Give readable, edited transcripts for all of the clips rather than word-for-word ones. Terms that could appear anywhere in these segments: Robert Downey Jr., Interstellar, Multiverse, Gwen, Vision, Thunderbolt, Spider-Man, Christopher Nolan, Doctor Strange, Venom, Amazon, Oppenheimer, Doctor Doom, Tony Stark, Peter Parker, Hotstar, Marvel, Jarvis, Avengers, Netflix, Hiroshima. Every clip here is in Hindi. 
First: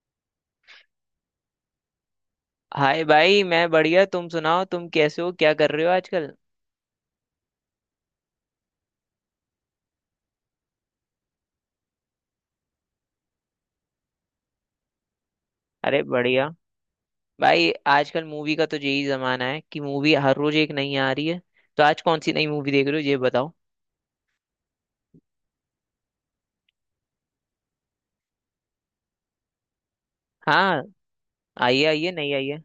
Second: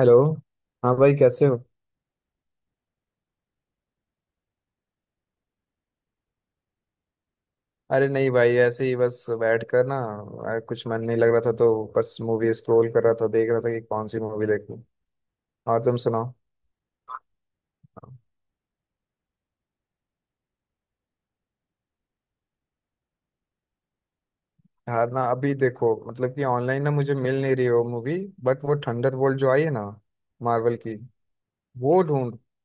हेलो। हाँ भाई, कैसे हो? हाय भाई, मैं बढ़िया। तुम सुनाओ, तुम कैसे हो? क्या कर रहे हो आजकल? अरे नहीं भाई, ऐसे ही बस बैठ कर ना। कुछ मन नहीं लग रहा था तो। बस मूवी स्क्रॉल कर रहा था, देख रहा था कि कौन सी मूवी देखूं। और तुम अरे सुनाओ। बढ़िया। भाई आजकल मूवी का तो यही जमाना है कि मूवी हर रोज एक नई आ रही है। तो आज कौन सी नई मूवी देख रहे हो, ये बताओ? यार ना, अभी देखो मतलब कि ऑनलाइन ना, मुझे मिल नहीं रही हो मूवी। बट वो थंडरबोल्ट जो आई है ना। मार्वल हाँ। की। आइए वो आइए नहीं ढूंढ। आइए।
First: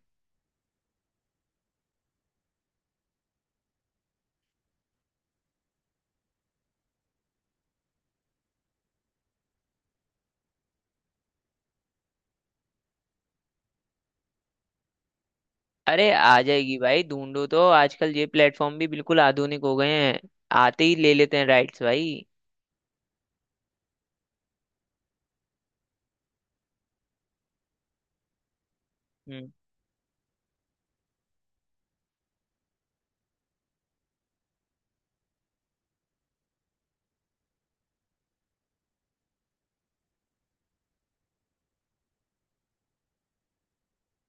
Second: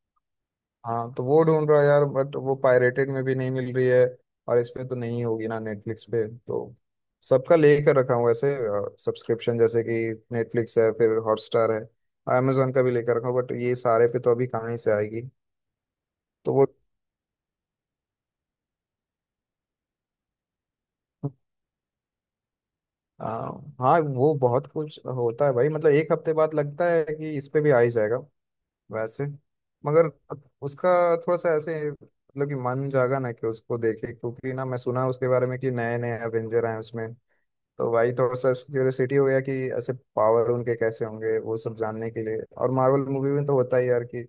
हाँ, तो वो ढूंढ रहा यार, बट वो पायरेटेड में भी नहीं मिल रही है। और इसमें तो नहीं होगी ना, नेटफ्लिक्स पे तो। सबका लेकर रखा हूँ ऐसे। सब्सक्रिप्शन जैसे कि। नेटफ्लिक्स है, फिर हॉटस्टार है। और Amazon का भी लेकर रखा हूँ, बट ये सारे पे तो अभी कहाँ ही से आएगी। अरे आ तो वो। जाएगी भाई, ढूंढो तो। आजकल ये प्लेटफॉर्म भी बिल्कुल आधुनिक हो गए हैं। आते ही ले लेते हैं राइट्स भाई। आ, हाँ वो बहुत कुछ होता है भाई, मतलब एक हफ्ते बाद लगता है कि इस पे भी आ ही जाएगा। वैसे। हम्म। मगर। उसका। थोड़ा सा ऐसे मतलब कि मन जागा ना कि उसको देखे, क्योंकि ना मैं सुना उसके बारे में कि नए नए एवेंजर आए हैं उसमें। तो भाई थोड़ा सा क्यूरियोसिटी हो गया कि। ऐसे पावर उनके कैसे होंगे वो सब जानने के लिए, और मार्वल मूवी में तो होता ही यार कि।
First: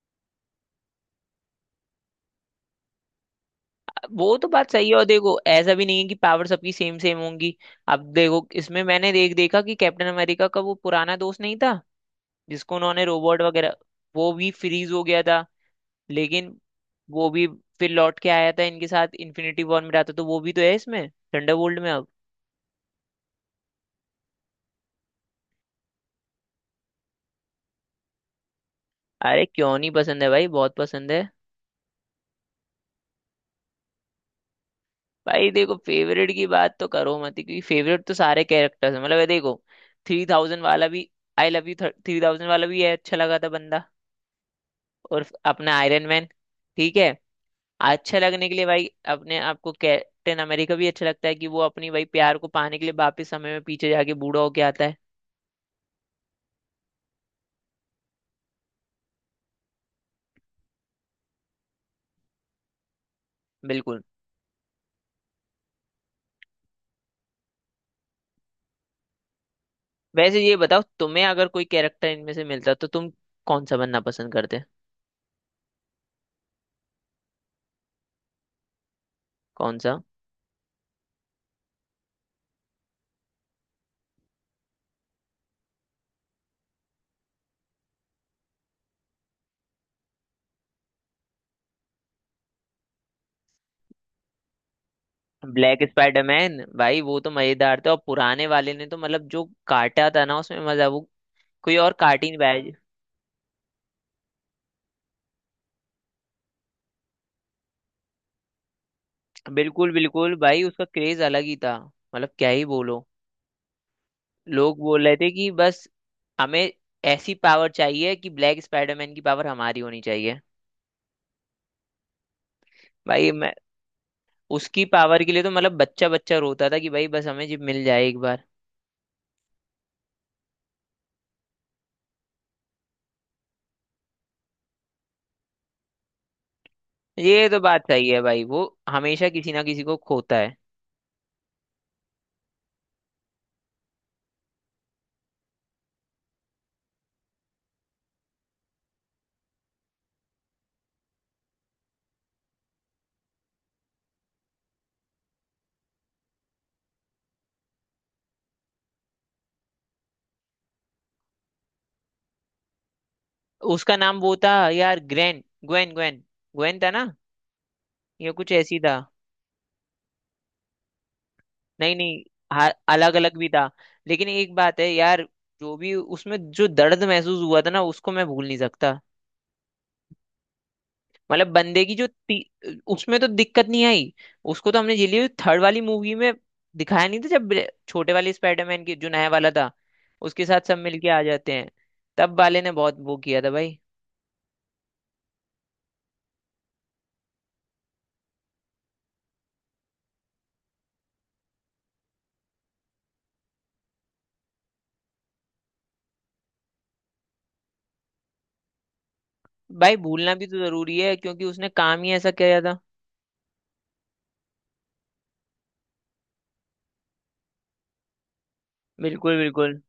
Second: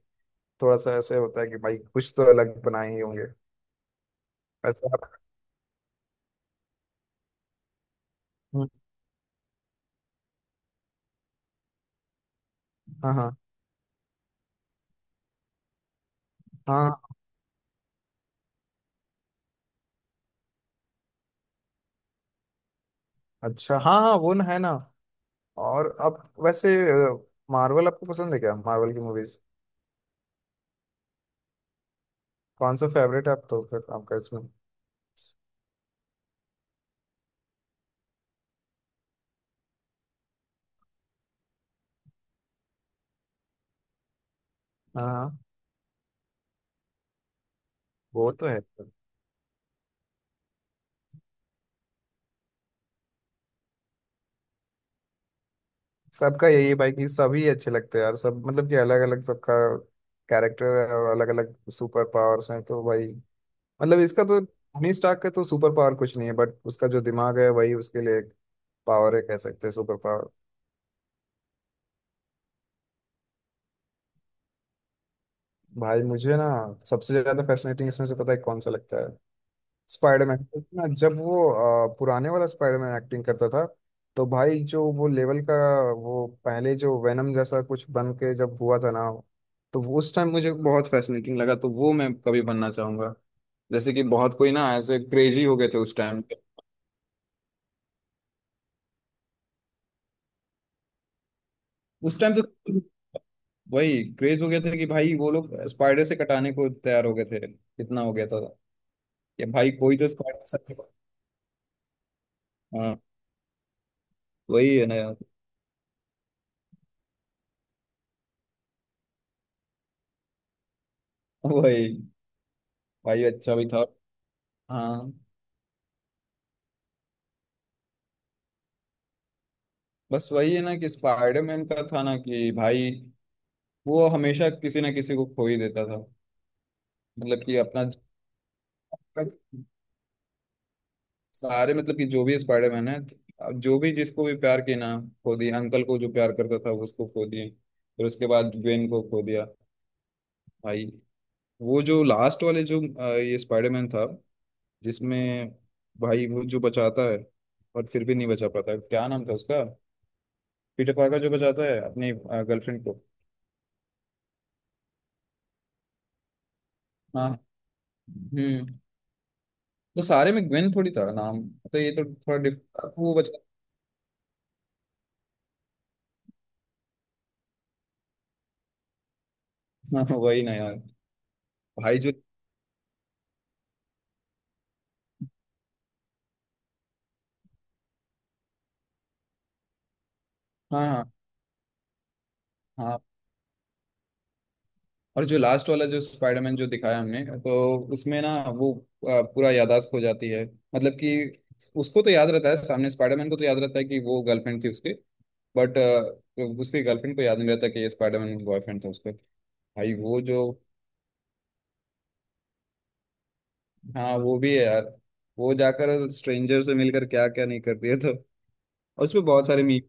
थोड़ा सा ऐसे होता है कि भाई कुछ तो अलग बनाए ही होंगे। वो तो बात वैसे सही है। और आप। देखो, ऐसा भी नहीं है कि पावर सबकी सेम सेम होंगी। अब देखो, हम्म। इसमें मैंने देखा कि कैप्टन अमेरिका का वो पुराना दोस्त नहीं था जिसको उन्होंने हाँ हाँ। रोबोट वगैरह, वो भी फ्रीज हो गया था। लेकिन हाँ। वो भी फिर लौट के आया था, इनके साथ इन्फिनिटी वॉर में रहा था, तो वो भी तो है इसमें, थंडरबोल्ट में अब। अच्छा, हाँ हाँ, वो ना है ना। और अब वैसे। मार्वल आपको पसंद है क्या, मार्वल की मूवीज? अरे क्यों नहीं पसंद है भाई, बहुत पसंद है। कौन सा फेवरेट है आप तो फिर आपका इसमें? भाई देखो, फेवरेट की बात तो करो मत ही, क्योंकि फेवरेट तो सारे कैरेक्टर्स हैं। मतलब ये देखो, 3000 वाला भी, आई लव यू 3000 वाला भी है, अच्छा लगा था बंदा। हाँ और हाँ। अपना आयरन मैन, ठीक है अच्छा वो तो लगने के है। लिए भाई। अपने आपको कैप्टन अमेरिका भी अच्छा लगता है कि वो अपनी भाई प्यार को पाने के लिए वापस समय में पीछे जाके बूढ़ा होके आता है। सबका यही है भाई कि सभी अच्छे लगते हैं यार सब, मतलब कि अलग अलग सबका। कैरेक्टर है और अलग अलग सुपर पावर्स हैं तो भाई। मतलब बिल्कुल। इसका तो टोनी स्टार्क का तो सुपर पावर कुछ नहीं है, बट उसका जो दिमाग है वही उसके लिए एक। पावर है, कह सकते हैं सुपर पावर। वैसे ये बताओ, तुम्हें अगर कोई कैरेक्टर इनमें से मिलता तो तुम कौन सा बनना पसंद करते? भाई मुझे ना। सबसे ज्यादा फैसिनेटिंग इसमें से पता है कौन सा लगता है? कौन सा? स्पाइडरमैन। ना जब वो। पुराने वाला स्पाइडरमैन एक्टिंग करता था। तो भाई जो वो लेवल का। वो पहले जो वेनम जैसा कुछ बन के जब हुआ था ना। तो वो उस टाइम मुझे बहुत फैसिनेटिंग लगा, तो वो मैं कभी बनना चाहूंगा। जैसे कि बहुत कोई ना ऐसे क्रेजी हो गए थे ब्लैक उस टाइम पे। स्पाइडरमैन भाई, वो तो मजेदार था। और पुराने वाले ने तो मतलब जो काटा था ना, उसमें मजा, वो कोई और उस काट ही टाइम नहीं तो। पाया। वही क्रेज हो गया था कि भाई वो लोग स्पाइडर से कटाने को तैयार हो गए थे, कितना हो गया था। कि भाई बिल्कुल कोई तो बिल्कुल स्पाइडर से। भाई, उसका क्रेज अलग ही था। मतलब क्या ही हाँ, बोलो। वही लोग है ना बोल रहे यार। थे कि बस हमें ऐसी पावर चाहिए कि ब्लैक स्पाइडरमैन की पावर हमारी होनी चाहिए। वही। भाई भाई मैं, अच्छा भी था। उसकी हाँ। पावर के लिए तो मतलब बच्चा बच्चा रोता था कि भाई बस हमें जी मिल जाए एक बार। बस वही है ना कि स्पाइडरमैन का था ना कि भाई। वो हमेशा किसी ना किसी को खो ही देता था। मतलब ये कि तो अपना। बात सही है भाई, वो हमेशा किसी ना किसी को खोता है। सारे मतलब कि जो भी स्पाइडरमैन है। जो भी जिसको भी प्यार किया ना। खो दिया, अंकल को जो प्यार करता था उसको खो दिए। फिर उसके बाद ग्वेन को खो दिया। भाई। वो जो लास्ट वाले जो ये स्पाइडरमैन था। जिसमें। भाई वो जो बचाता है। और फिर भी नहीं बचा पाता, क्या नाम था उसका? पीटर पार्कर जो बचाता है अपनी गर्लफ्रेंड को। उसका नाम वो था यार, ग्रेन, ग्वेन ग्वेन, ग्वेन था ना? हाँ। ये कुछ हम्म। ऐसी था। तो सारे में ग्वेन थोड़ी था नाम। तो ये नहीं तो नहीं, थोड़ा डिफ। हाँ वो अलग अलग बचा। भी था। लेकिन एक बात है यार, जो भी उसमें जो दर्द महसूस हुआ था ना, उसको मैं भूल नहीं सकता। हाँ वही ना यार। मतलब बंदे की भाई जो जो। उसमें तो दिक्कत नहीं आई। उसको तो हमने झेली थर्ड वाली मूवी में, दिखाया नहीं था जब छोटे वाले स्पाइडरमैन की जो नया वाला था, उसके साथ सब हाँ, मिलके हाँ, आ जाते हैं। तब वाले ने बहुत हाँ। वो किया था भाई। और जो लास्ट वाला जो स्पाइडरमैन जो दिखाया हमने, तो उसमें ना। वो। पूरा याददाश्त हो जाती है। मतलब कि। उसको तो याद रहता है, सामने स्पाइडरमैन को तो याद रहता है कि वो गर्लफ्रेंड थी उसकी। बट। उसकी गर्लफ्रेंड को याद नहीं रहता कि ये स्पाइडरमैन का बॉयफ्रेंड था उसका। भाई भाई वो भूलना जो। भी तो जरूरी है, क्योंकि उसने काम ही ऐसा किया था। हाँ, वो भी है यार। वो जाकर स्ट्रेंजर से मिलकर क्या क्या नहीं कर दिया था। और उसमें बिल्कुल बहुत सारे मी। बिल्कुल।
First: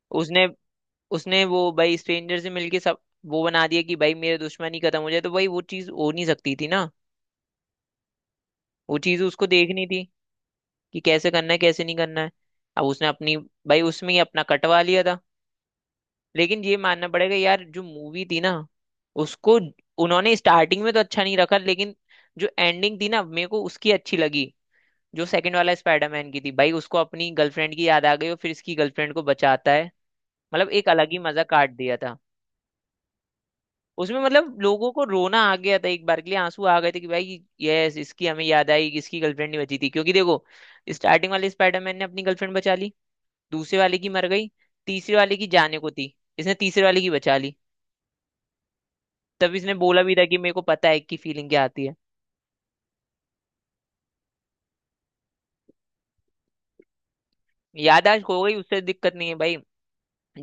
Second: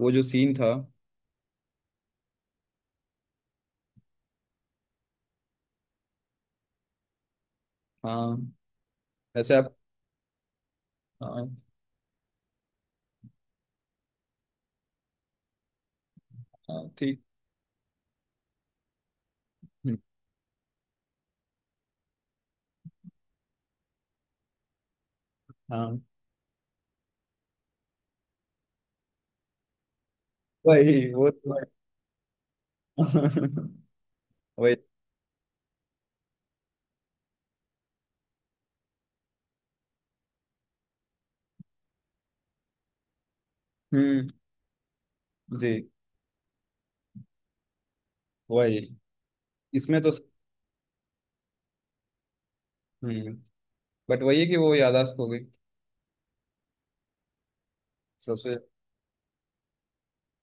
वो जो उसने सीन था। उसने वो भाई स्ट्रेंजर से मिलके सब वो बना दिया कि भाई मेरे दुश्मनी खत्म हो जाए, तो भाई वो चीज हो नहीं सकती थी ना। हाँ। वो चीज उसको वैसे आप। देखनी थी कि कैसे हाँ करना है कैसे नहीं करना है। अब उसने अपनी, भाई उसमें ही अपना कटवा लिया था। लेकिन ये हाँ। मानना ठीक। पड़ेगा यार, जो मूवी थी ना, उसको हम्म। उन्होंने स्टार्टिंग में तो अच्छा नहीं रखा, लेकिन जो एंडिंग थी ना, मेरे को उसकी अच्छी लगी। जो सेकंड वाला हाँ। स्पाइडरमैन की थी भाई, उसको अपनी गर्लफ्रेंड की याद आ गई और फिर इसकी गर्लफ्रेंड को बचाता है। मतलब एक वही अलग ही वो मजा तो है। काट दिया था। उसमें मतलब वही। लोगों को रोना आ गया था, एक बार के लिए आंसू आ गए थे कि भाई यस, इसकी हमें याद आई। इसकी गर्लफ्रेंड नहीं बची थी, क्योंकि देखो स्टार्टिंग वाले स्पाइडरमैन ने अपनी गर्लफ्रेंड बचा ली, दूसरे वाले की मर हम्म। गई, तीसरे वाले की जी। जाने को थी, इसने तीसरे वाले की बचा ली। वही। तब इसने इसमें बोला तो। भी था कि मेरे को पता है कि फीलिंग क्या आती है। हम्म। बट वही है कि वो याददाश्त हो गई। याददाश्त खो गई, सबसे। उससे दिक्कत नहीं है भाई,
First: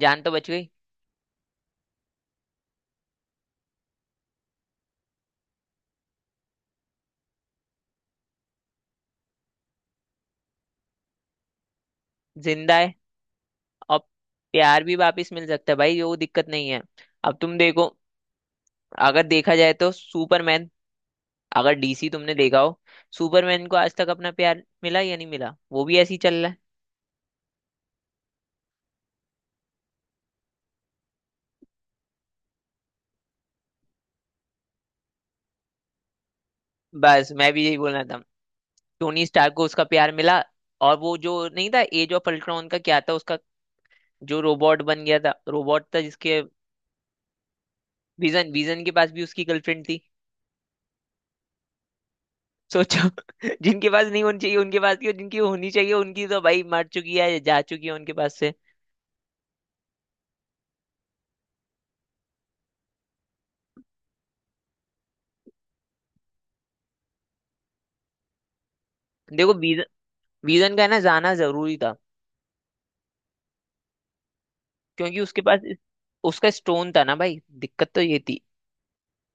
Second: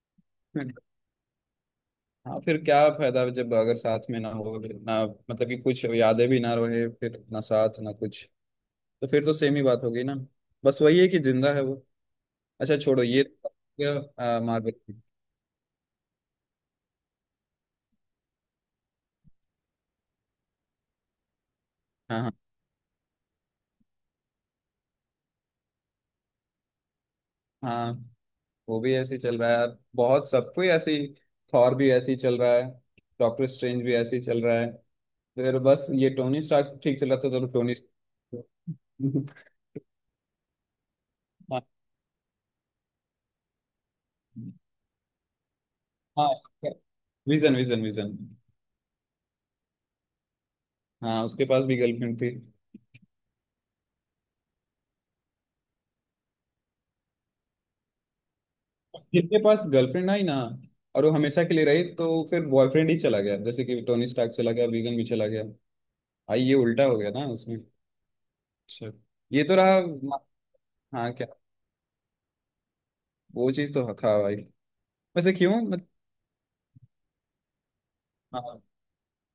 जान तो बच गई, हाँ, फिर क्या फायदा जब अगर साथ में ना हो ना, मतलब कि कुछ यादें भी ना रहे, फिर ना साथ ना कुछ। तो फिर तो सेम ही बात होगी ना। बस वही है कि जिंदा है वो। जिंदा अच्छा है। छोड़ो, ये और क्या मार्वल। प्यार भी वापस मिल सकता है भाई, वो दिक्कत नहीं है। अब तुम देखो, अगर देखा जाए तो सुपरमैन, अगर डीसी हाँ हाँ। तुमने देखा हो, सुपरमैन को आज तक अपना प्यार मिला या नहीं मिला, वो भी ऐसे ही चल रहा है। हाँ। वो भी ऐसे ही चल रहा है यार, बहुत सबको ही ऐसे ही। थॉर भी ऐसे ही चल रहा है। डॉक्टर स्ट्रेंज भी ऐसे ही चल रहा है। फिर बस ये टोनी स्टार्क ठीक चला बस था तो मैं भी टोनी। यही बोलना था। टोनी स्टार्क को उसका प्यार मिला। और वो जो हाँ। नहीं था, एज ऑफ अल्ट्रॉन का क्या था उसका, जो रोबोट बन गया था, रोबोट था हाँ। जिसके, Vision, Vision, Vision. Vision, Vision के पास भी उसकी गर्लफ्रेंड थी। हाँ, उसके पास भी गर्लफ्रेंड थी। सोचो, जिनके पास नहीं होनी चाहिए उनके पास की, और जिनकी होनी चाहिए उनकी तो भाई मर चुकी है, जा चुकी है उनके पास से। जिनके पास गर्लफ्रेंड आई ना। और वो हमेशा के लिए रही तो फिर बॉयफ्रेंड ही चला गया, जैसे कि टोनी स्टार्क चला गया, विजन भी चला गया। आई, ये उल्टा हो गया ना उसमें। अच्छा। ये देखो तो रहा वीजन, म-। वीजन का है ना हाँ क्या? जाना जरूरी था, वो चीज तो था भाई। क्योंकि वैसे उसके पास क्यों मत। उसका स्टोन था ना भाई, दिक्कत तो ये थी। हाँ।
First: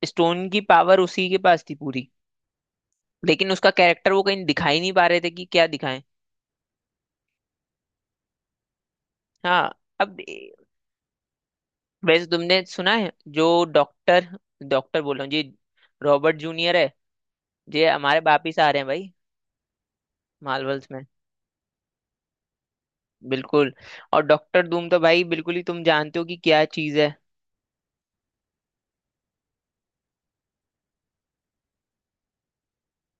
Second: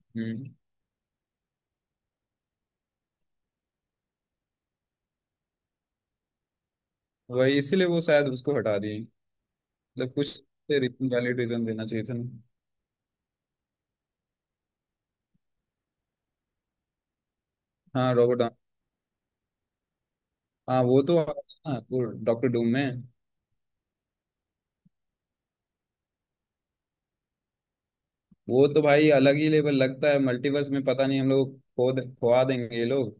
स्टोन हम्म। की पावर उसी के पास थी पूरी, लेकिन उसका कैरेक्टर वो कहीं दिखा ही नहीं पा रहे थे कि क्या दिखाएं। वही, इसीलिए वो शायद उसको हटा दिए। हाँ अब मतलब कुछ। वैलिड रीजन देना चाहिए था वैसे ना। तुमने सुना है, जो डॉक्टर डॉक्टर बोल रहा हूँ जी, रॉबर्ट जूनियर है, ये हाँ हमारे रॉबर्ट। वापिस आ रहे हैं भाई, हाँ मार्वल्स वो में। तो, हाँ वो डॉक्टर डूम में। बिल्कुल। और डॉक्टर धूम तो भाई बिल्कुल ही तुम जानते हो कि क्या चीज है। वो तो भाई अलग ही लेवल लगता है मल्टीवर्स में, पता नहीं हम लोग खोआ देंगे ये लोग।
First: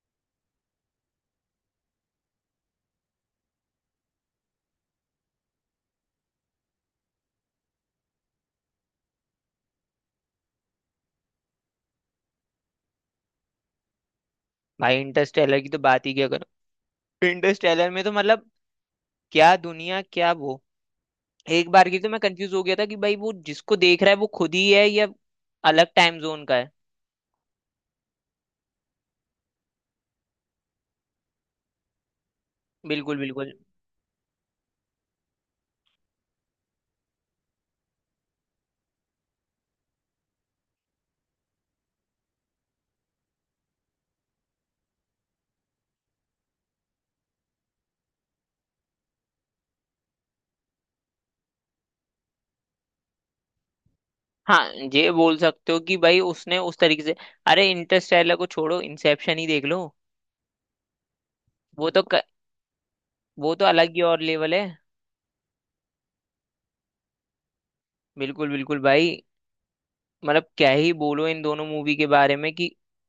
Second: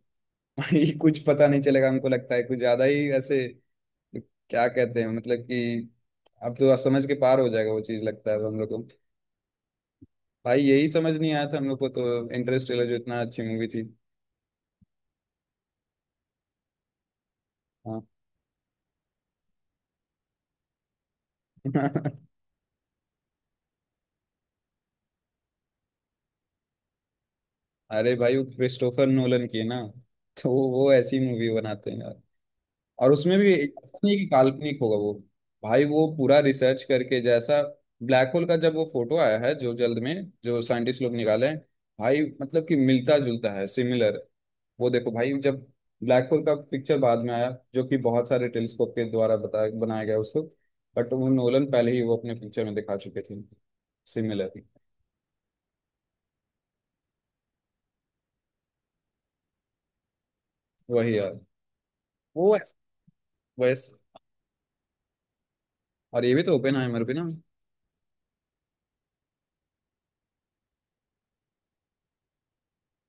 ये कुछ पता नहीं चलेगा हमको, लगता है कुछ ज्यादा ही ऐसे। क्या कहते हैं मतलब कि। अब तो समझ के पार हो जाएगा वो चीज, लगता है अब हम लोग को। भाई यही समझ नहीं आया था हम लोग को तो, इंटरस्टेलर जो इतना अच्छी मूवी थी। भाई इंटरस्टेलर की तो बात ही क्या करो। इंटरस्टेलर हाँ। में तो मतलब क्या दुनिया, क्या वो। एक बार की तो मैं कंफ्यूज हो गया था कि भाई वो जिसको देख रहा है वो खुद ही है या अलग टाइम जोन का है। अरे भाई वो क्रिस्टोफर नोलन की है ना। तो वो ऐसी मूवी बनाते हैं यार। और बिल्कुल उसमें बिल्कुल। भी ऐसा नहीं कि काल्पनिक होगा वो। भाई वो पूरा रिसर्च करके जैसा। ब्लैक होल का जब वो फोटो आया है जो जल्द में। जो साइंटिस्ट लोग निकाले हैं। भाई मतलब कि मिलता जुलता है सिमिलर। वो देखो भाई जब। ब्लैक होल का पिक्चर बाद में आया, जो कि बहुत सारे टेलीस्कोप के द्वारा बताया बनाया गया उसको। बट वो नोलन पहले ही वो अपने पिक्चर में दिखा चुके थे। सिमिलर। हाँ ये बोल सकते हो कि भाई उसने उस तरीके से, अरे इंटरस्टेलर को छोड़ो, इंसेप्शन ही देख लो। वही यार। वो तो वो। वो तो वैस। अलग ही और लेवल है। और ये भी तो ओपेनहाइमर भी ना। बिल्कुल बिल्कुल भाई। मतलब क्या ही बोलो इन दोनों मूवी के बारे में कि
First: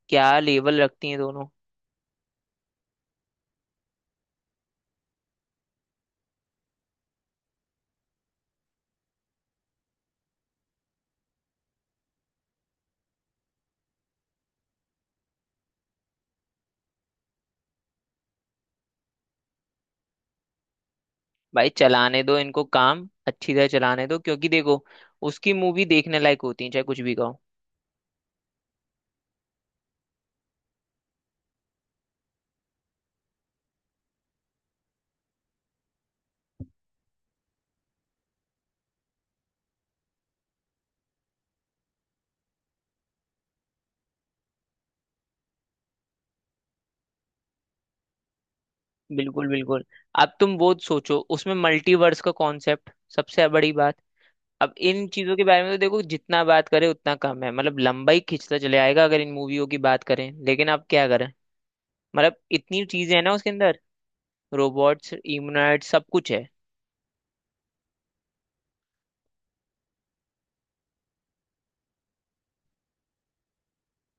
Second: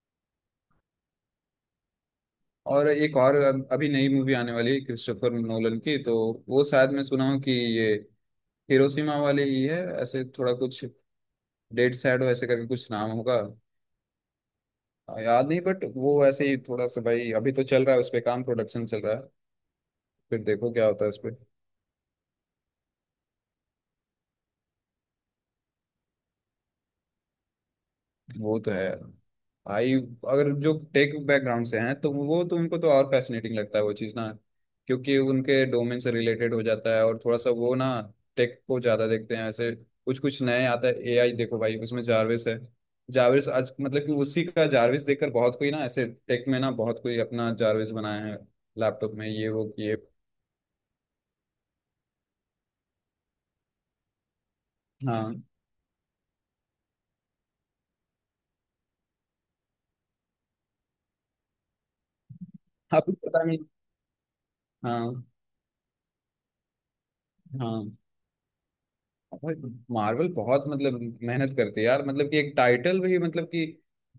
क्या लेवल रखती हैं दोनों। और एक और अभी नई मूवी आने वाली है क्रिस्टोफर नोलन की तो। वो शायद मैं सुना हूँ कि ये। हिरोशिमा वाले ही है, ऐसे थोड़ा कुछ। डेड सैड ऐसे करके कुछ नाम होगा। याद नहीं, बट वो ऐसे ही थोड़ा सा भाई, अभी तो चल रहा है उस पे काम, प्रोडक्शन चल रहा है। फिर देखो क्या होता है उस पे। भाई चलाने दो इनको काम, अच्छी तरह चलाने दो, क्योंकि देखो उसकी मूवी देखने लायक होती है, चाहे कुछ भी कहो। वो तो है। आई। अगर जो टेक बैकग्राउंड से हैं तो वो तो उनको तो और फैसिनेटिंग लगता है वो चीज़ ना। क्योंकि उनके डोमेन से रिलेटेड हो जाता है, और थोड़ा सा वो ना। टेक को ज़्यादा देखते हैं ऐसे। कुछ कुछ नए आता है, एआई देखो भाई उसमें जारविस है। जारविस आज मतलब कि उसी का जारविस देखकर बहुत कोई ना ऐसे टेक में ना, बहुत कोई अपना जारविस बनाया है। लैपटॉप में बिल्कुल ये वो बिल्कुल। किए। अब तुम वो सोचो, उसमें मल्टीवर्स का कॉन्सेप्ट, सबसे बड़ी बात। अब इन चीजों हाँ। के बारे में तो देखो, जितना बात करें उतना कम है। मतलब लंबाई खिंचता चले आएगा अगर इन मूवियों की बात करें, लेकिन अब क्या करें। मतलब इतनी अभी चीजें हैं ना पता उसके नहीं। अंदर, रोबोट्स, हाँ। इम्यूनॉइड, सब कुछ है। हाँ। भाई। मार्वल बहुत मतलब मेहनत करती है यार, मतलब कि एक टाइटल भी मतलब कि।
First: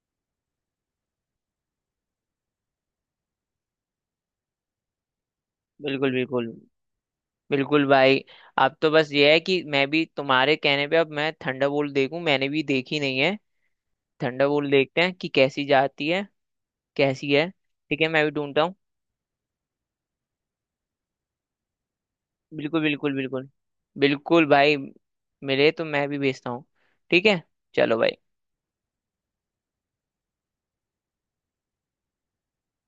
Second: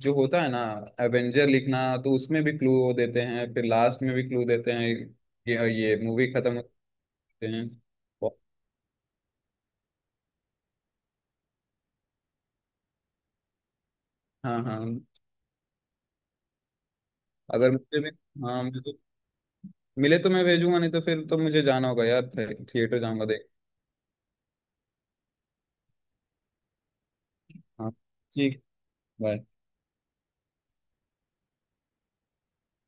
जो होता है ना। एवेंजर लिखना। तो उसमें भी क्लू। देते हैं, फिर लास्ट में भी क्लू देते हैं। ये बिल्कुल मूवी बिल्कुल खत्म होते। हैं। बिल्कुल भाई। बहुत-। अब तो बस ये है कि मैं भी तुम्हारे कहने पे अब मैं थंडरबोल्ट देखूं, मैंने भी देखी नहीं है। हाँ थंडरबोल्ट हाँ। देखते हैं कि कैसी जाती है, कैसी है। अगर ठीक मुझे है, भी। मैं भी ढूंढता हाँ हूँ। मुझे तो। मिले तो मैं भेजूंगा, नहीं तो फिर तो मुझे जाना होगा यार, बिल्कुल थिएटर बिल्कुल जाऊंगा बिल्कुल देख। बिल्कुल भाई, मिले तो मैं भी भेजता हूँ। ठीक है, हाँ। चलो भाई। ठीक। बाय।